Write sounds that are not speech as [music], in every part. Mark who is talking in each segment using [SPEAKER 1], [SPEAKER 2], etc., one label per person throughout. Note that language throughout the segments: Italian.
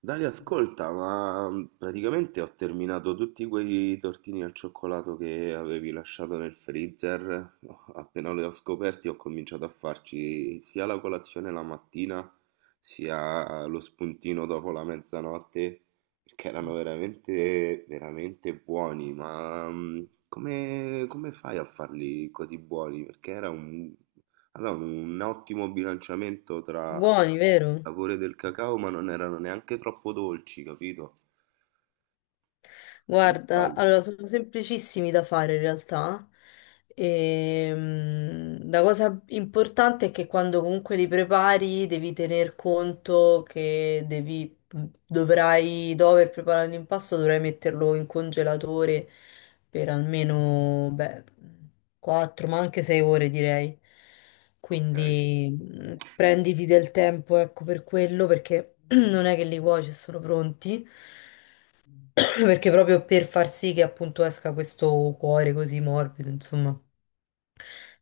[SPEAKER 1] Dani, ascolta, ma praticamente ho terminato tutti quei tortini al cioccolato che avevi lasciato nel freezer. No, appena li ho scoperti, ho cominciato a farci sia la colazione la mattina, sia lo spuntino dopo la mezzanotte, perché erano veramente, veramente buoni. Ma come fai a farli così buoni? Perché era un ottimo bilanciamento tra
[SPEAKER 2] Buoni,
[SPEAKER 1] il
[SPEAKER 2] vero?
[SPEAKER 1] sapore del cacao, ma non erano neanche troppo dolci, capito? Come
[SPEAKER 2] Guarda,
[SPEAKER 1] fai?
[SPEAKER 2] allora sono semplicissimi da fare in realtà. La cosa importante è che quando comunque li prepari devi tener conto che dovrai, dopo aver preparato l'impasto, dovrai metterlo in congelatore per almeno, beh, 4, ma anche 6 ore direi.
[SPEAKER 1] Ok.
[SPEAKER 2] Quindi prenditi del tempo, ecco, per quello, perché [clears throat] non è che li cuoci e sono pronti. [coughs] Perché proprio per far sì che appunto esca questo cuore così morbido, insomma,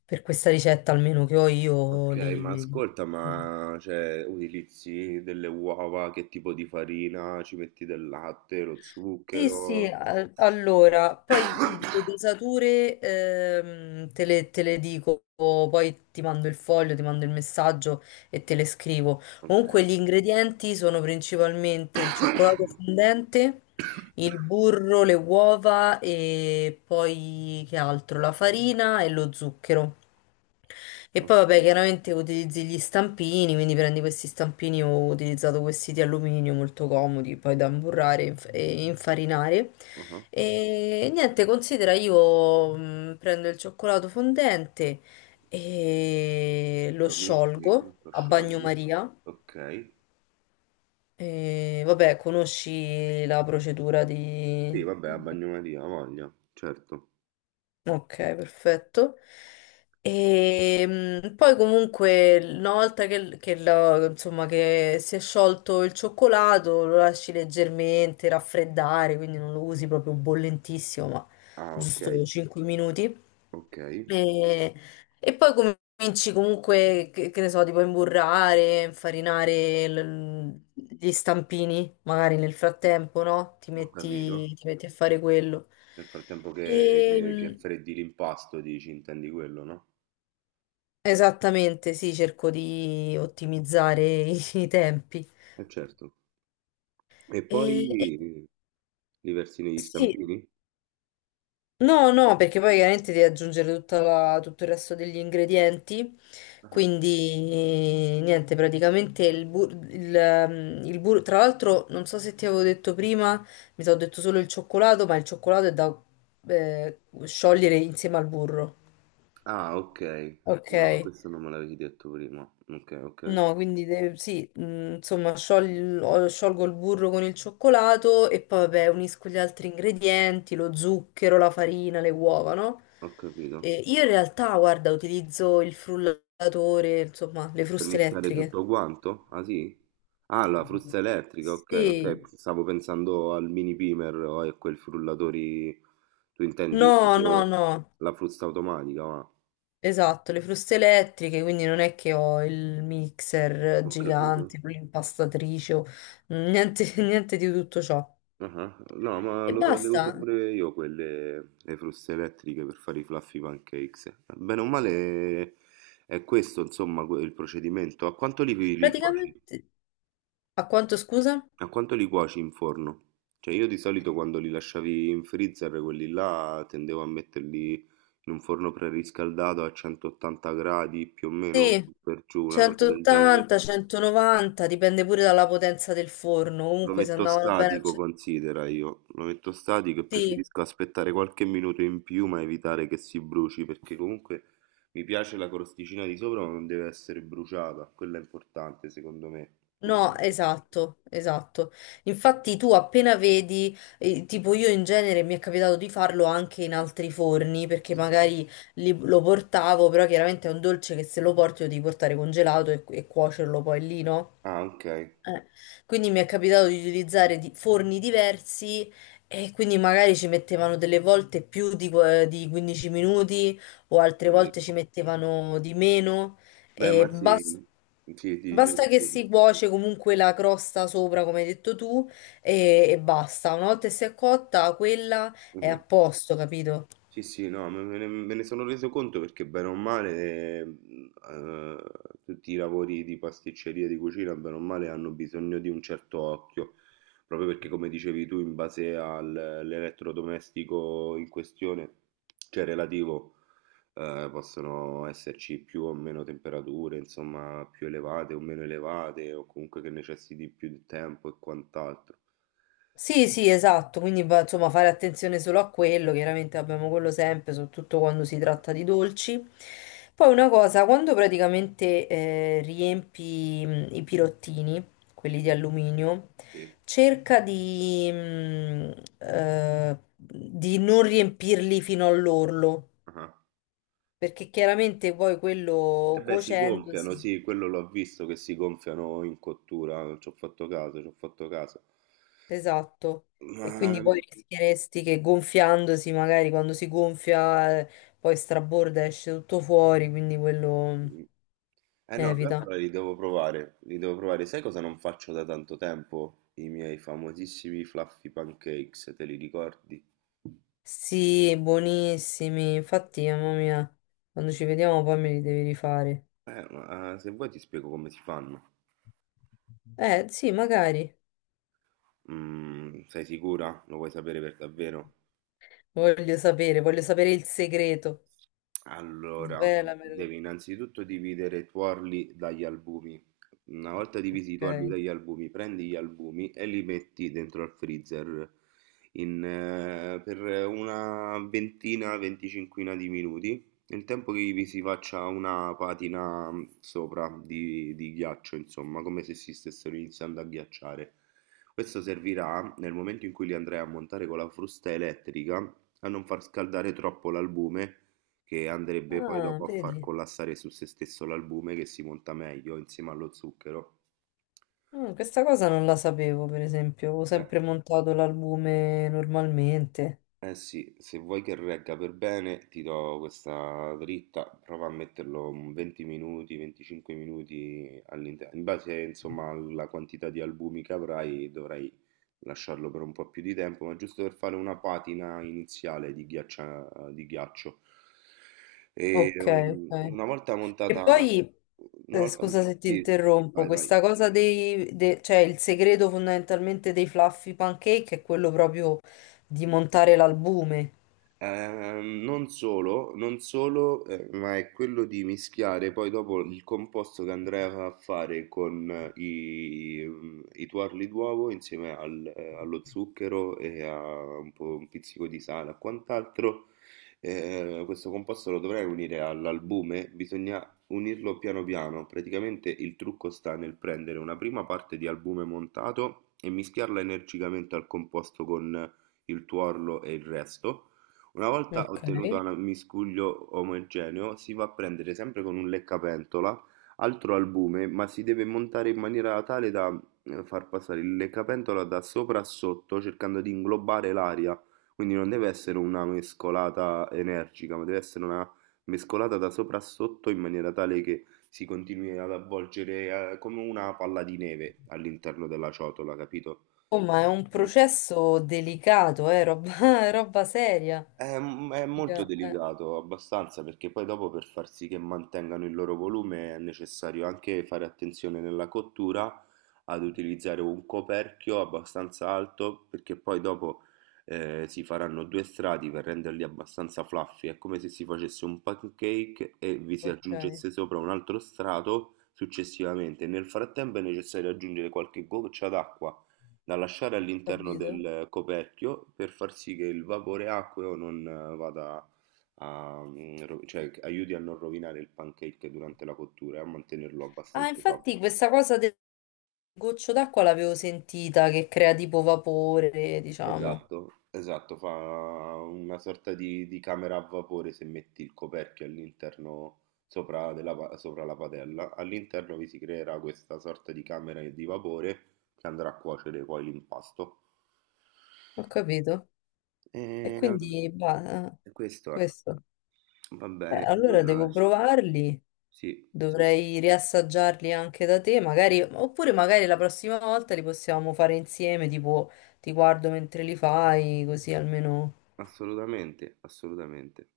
[SPEAKER 2] per questa ricetta almeno che ho io,
[SPEAKER 1] Ok, ma
[SPEAKER 2] li...
[SPEAKER 1] ascolta, ma cioè, utilizzi delle uova, che tipo di farina? Ci metti del latte, lo
[SPEAKER 2] Sì, sì,
[SPEAKER 1] zucchero?
[SPEAKER 2] allora, poi le dosature te le dico, poi ti mando il foglio, ti mando il messaggio e te le scrivo.
[SPEAKER 1] Ok,
[SPEAKER 2] Comunque gli ingredienti sono principalmente il cioccolato fondente, il burro, le uova e poi che altro? La farina e lo zucchero. E poi
[SPEAKER 1] ok.
[SPEAKER 2] vabbè, chiaramente utilizzi gli stampini, quindi prendi questi stampini, ho utilizzato questi di alluminio molto comodi, poi da imburrare e e infarinare.
[SPEAKER 1] Uh-huh.
[SPEAKER 2] E niente, considera io prendo il cioccolato fondente e lo
[SPEAKER 1] Lo metti e
[SPEAKER 2] sciolgo
[SPEAKER 1] come lo
[SPEAKER 2] a
[SPEAKER 1] sciogli?
[SPEAKER 2] bagnomaria.
[SPEAKER 1] Ok.
[SPEAKER 2] E vabbè, conosci la procedura
[SPEAKER 1] Sì,
[SPEAKER 2] di...
[SPEAKER 1] vabbè, a bagnomaria, ha voglia, certo.
[SPEAKER 2] Ok, perfetto. E poi comunque una volta che, insomma, che si è sciolto il cioccolato lo lasci leggermente raffreddare, quindi non lo usi proprio bollentissimo, ma
[SPEAKER 1] Ah, ok,
[SPEAKER 2] giusto 5 minuti.
[SPEAKER 1] ok,
[SPEAKER 2] E, e poi cominci comunque, che ne so, tipo a imburrare, infarinare gli stampini, magari nel frattempo, no? Ti
[SPEAKER 1] ho capito.
[SPEAKER 2] metti, ti metti a fare quello.
[SPEAKER 1] Nel frattempo che
[SPEAKER 2] E,
[SPEAKER 1] freddi l'impasto, dici, intendi quello, no?
[SPEAKER 2] Esattamente, sì, cerco di ottimizzare i tempi.
[SPEAKER 1] Eh certo. E
[SPEAKER 2] E, e-
[SPEAKER 1] poi li versi negli
[SPEAKER 2] sì,
[SPEAKER 1] stampini?
[SPEAKER 2] no, no, perché poi chiaramente devi aggiungere tutto il resto degli ingredienti,
[SPEAKER 1] Ah,
[SPEAKER 2] quindi niente, praticamente il burro, tra l'altro non so se ti avevo detto prima, mi sono detto solo il cioccolato, ma il cioccolato è da sciogliere insieme al burro.
[SPEAKER 1] ah, ok.
[SPEAKER 2] Ok.
[SPEAKER 1] No, questo non me l'avevi detto prima. Ok, ok,
[SPEAKER 2] No, quindi sì, insomma, sciolgo il burro con il cioccolato e poi vabbè, unisco gli altri ingredienti, lo zucchero, la farina, le uova, no?
[SPEAKER 1] ho capito.
[SPEAKER 2] E io in realtà, guarda, utilizzo il frullatore, insomma, le
[SPEAKER 1] Per
[SPEAKER 2] fruste
[SPEAKER 1] mischiare
[SPEAKER 2] elettriche.
[SPEAKER 1] tutto quanto? Ah, sì? Ah, la frusta elettrica, ok, ok.
[SPEAKER 2] Sì.
[SPEAKER 1] Stavo pensando al mini pimer o a quel frullatori... Tu intendi
[SPEAKER 2] No, no,
[SPEAKER 1] proprio
[SPEAKER 2] no.
[SPEAKER 1] la frusta automatica, ma...
[SPEAKER 2] Esatto, le fruste elettriche, quindi non è che ho il mixer
[SPEAKER 1] Ho capito.
[SPEAKER 2] gigante, l'impastatrice, niente, [laughs] niente di tutto ciò.
[SPEAKER 1] Ah, no, ma
[SPEAKER 2] E
[SPEAKER 1] le
[SPEAKER 2] basta.
[SPEAKER 1] uso pure io quelle, le fruste elettriche per fare i fluffy pancakes. Bene o male è questo, insomma, il procedimento. A quanto li cuoci?
[SPEAKER 2] Praticamente. A quanto scusa?
[SPEAKER 1] A quanto li cuoci in forno? Cioè io di solito quando li lasciavi in freezer, quelli là, tendevo a metterli in un forno preriscaldato a 180 gradi più o meno,
[SPEAKER 2] Sì,
[SPEAKER 1] per giù, una cosa del genere.
[SPEAKER 2] 180, 190, dipende pure dalla potenza del forno.
[SPEAKER 1] Lo
[SPEAKER 2] Comunque se
[SPEAKER 1] metto
[SPEAKER 2] andavano bene a
[SPEAKER 1] statico,
[SPEAKER 2] ce-
[SPEAKER 1] considera io. Lo metto statico e
[SPEAKER 2] Sì,
[SPEAKER 1] preferisco aspettare qualche minuto in più, ma evitare che si bruci, perché comunque mi piace la crosticina di sopra, ma non deve essere bruciata. Quello è importante, secondo me. Pure.
[SPEAKER 2] no, esatto, esatto. Infatti tu appena vedi, tipo io in genere mi è capitato di farlo anche in altri forni, perché
[SPEAKER 1] Sì.
[SPEAKER 2] magari lo portavo, però chiaramente è un dolce che se lo porti lo devi portare congelato e cuocerlo poi lì, no?
[SPEAKER 1] Ah, ok,
[SPEAKER 2] Eh, Quindi mi è capitato di utilizzare forni diversi e quindi magari ci mettevano delle volte più di 15 minuti o
[SPEAKER 1] ho
[SPEAKER 2] altre volte
[SPEAKER 1] capito.
[SPEAKER 2] ci mettevano di meno.
[SPEAKER 1] Beh,
[SPEAKER 2] E
[SPEAKER 1] ma sì, sì, ti
[SPEAKER 2] basta
[SPEAKER 1] dicevo
[SPEAKER 2] che
[SPEAKER 1] pure.
[SPEAKER 2] si cuoce comunque la crosta sopra, come hai detto tu, e basta. Una volta che si è cotta, quella è a posto, capito?
[SPEAKER 1] Sì, sì, no, me ne sono reso conto perché bene o male tutti i lavori di pasticceria, di cucina, bene o male hanno bisogno di un certo occhio, proprio perché come dicevi tu, in base all'elettrodomestico in questione, cioè relativo, possono esserci più o meno temperature, insomma, più elevate o meno elevate, o comunque che necessiti più di tempo e quant'altro.
[SPEAKER 2] Sì, sì, esatto, quindi insomma fare attenzione solo a quello, chiaramente abbiamo quello sempre, soprattutto quando si
[SPEAKER 1] Ah,
[SPEAKER 2] tratta di dolci. Poi una cosa, quando praticamente riempi i pirottini, quelli di
[SPEAKER 1] sì,
[SPEAKER 2] alluminio,
[SPEAKER 1] sì.
[SPEAKER 2] cerca di non riempirli fino all'orlo,
[SPEAKER 1] Ah.
[SPEAKER 2] perché chiaramente poi
[SPEAKER 1] E
[SPEAKER 2] quello
[SPEAKER 1] beh, si gonfiano,
[SPEAKER 2] cuocendosi.
[SPEAKER 1] sì, quello l'ho visto che si gonfiano in cottura, ci ho fatto caso, ci ho fatto caso.
[SPEAKER 2] Esatto, e
[SPEAKER 1] Ma...
[SPEAKER 2] quindi poi rischieresti che gonfiandosi, magari quando si gonfia, poi straborda e esce tutto fuori, quindi quello
[SPEAKER 1] Eh no,
[SPEAKER 2] evita.
[SPEAKER 1] allora li devo provare, li devo provare. Sai cosa non faccio da tanto tempo? I miei famosissimi fluffy pancakes, te li ricordi?
[SPEAKER 2] Sì, buonissimi. Infatti, mamma mia, quando ci vediamo poi me li devi rifare.
[SPEAKER 1] Ma se vuoi ti spiego come si fanno.
[SPEAKER 2] Sì, magari.
[SPEAKER 1] Mm, sei sicura? Lo vuoi sapere per davvero?
[SPEAKER 2] Voglio sapere il segreto.
[SPEAKER 1] Allora,
[SPEAKER 2] Svelamelo.
[SPEAKER 1] devi innanzitutto dividere i tuorli dagli albumi. Una volta divisi i tuorli
[SPEAKER 2] Ok.
[SPEAKER 1] dagli albumi, prendi gli albumi e li metti dentro al freezer in, per una ventina, venticinquina di minuti, nel tempo che vi si faccia una patina sopra di ghiaccio, insomma, come se si stessero iniziando a ghiacciare. Questo servirà nel momento in cui li andrai a montare con la frusta elettrica a non far scaldare troppo l'albume che andrebbe poi
[SPEAKER 2] Ah,
[SPEAKER 1] dopo a far
[SPEAKER 2] vedi.
[SPEAKER 1] collassare su se stesso l'albume che si monta meglio insieme allo zucchero.
[SPEAKER 2] Questa cosa non la sapevo, per esempio. Ho
[SPEAKER 1] Eh.
[SPEAKER 2] sempre montato l'albume normalmente.
[SPEAKER 1] Eh sì, se vuoi che regga per bene, ti do questa dritta, prova a metterlo un 20 minuti, 25 minuti all'interno. In base, insomma, alla quantità di albumi che avrai, dovrai lasciarlo per un po' più di tempo, ma giusto per fare una patina iniziale di di ghiaccio. E
[SPEAKER 2] Ok, ok.
[SPEAKER 1] una volta
[SPEAKER 2] E
[SPEAKER 1] montata,
[SPEAKER 2] poi,
[SPEAKER 1] una volta,
[SPEAKER 2] scusa se ti
[SPEAKER 1] sì,
[SPEAKER 2] interrompo,
[SPEAKER 1] vai, vai.
[SPEAKER 2] questa cosa dei, cioè il segreto fondamentalmente dei fluffy pancake è quello proprio di montare l'albume.
[SPEAKER 1] Non solo, non solo, ma è quello di mischiare poi dopo il composto che andrai a fare con i tuorli d'uovo insieme allo zucchero e a un po' un pizzico di sale e quant'altro. Questo composto lo dovrai unire all'albume, bisogna unirlo piano piano. Praticamente il trucco sta nel prendere una prima parte di albume montato e mischiarla energicamente al composto con il tuorlo e il resto. Una volta
[SPEAKER 2] Ok.
[SPEAKER 1] ottenuto un miscuglio omogeneo, si va a prendere sempre con un leccapentola altro albume, ma si deve montare in maniera tale da far passare il leccapentola da sopra a sotto, cercando di inglobare l'aria. Quindi non deve essere una mescolata energica, ma deve essere una mescolata da sopra a sotto in maniera tale che si continui ad avvolgere come una palla di neve all'interno della ciotola, capito?
[SPEAKER 2] Oh, ma è un processo delicato, roba, [laughs] è roba seria.
[SPEAKER 1] È, è molto
[SPEAKER 2] Mica- eh,
[SPEAKER 1] delicato, abbastanza, perché poi dopo per far sì che mantengano il loro volume è necessario anche fare attenzione nella cottura ad utilizzare un coperchio abbastanza alto, perché poi dopo si faranno due strati per renderli abbastanza fluffy. È come se si facesse un pancake e vi si
[SPEAKER 2] ok,
[SPEAKER 1] aggiungesse sopra un altro strato successivamente. Nel frattempo è necessario aggiungere qualche goccia d'acqua da lasciare all'interno
[SPEAKER 2] capito?
[SPEAKER 1] del coperchio per far sì che il vapore acqueo non vada a, cioè che aiuti a non rovinare il pancake durante la cottura e a mantenerlo
[SPEAKER 2] Ah,
[SPEAKER 1] abbastanza
[SPEAKER 2] infatti
[SPEAKER 1] sopido.
[SPEAKER 2] questa cosa del goccio d'acqua l'avevo sentita che crea tipo vapore, diciamo.
[SPEAKER 1] Esatto, esatto, fa una sorta di camera a vapore se metti il coperchio all'interno sopra, sopra la padella. All'interno vi si creerà questa sorta di camera di vapore che andrà a cuocere poi l'impasto.
[SPEAKER 2] Ho capito. E
[SPEAKER 1] Ehm,
[SPEAKER 2] quindi, bah,
[SPEAKER 1] E questo è.
[SPEAKER 2] questo.
[SPEAKER 1] Va
[SPEAKER 2] Beh,
[SPEAKER 1] bene,
[SPEAKER 2] allora
[SPEAKER 1] allora
[SPEAKER 2] devo provarli,
[SPEAKER 1] sì, sì,
[SPEAKER 2] dovrei riassaggiarli anche da te, magari, oppure magari la prossima volta li possiamo fare insieme, tipo ti guardo mentre li fai, così almeno...
[SPEAKER 1] assolutamente, assolutamente.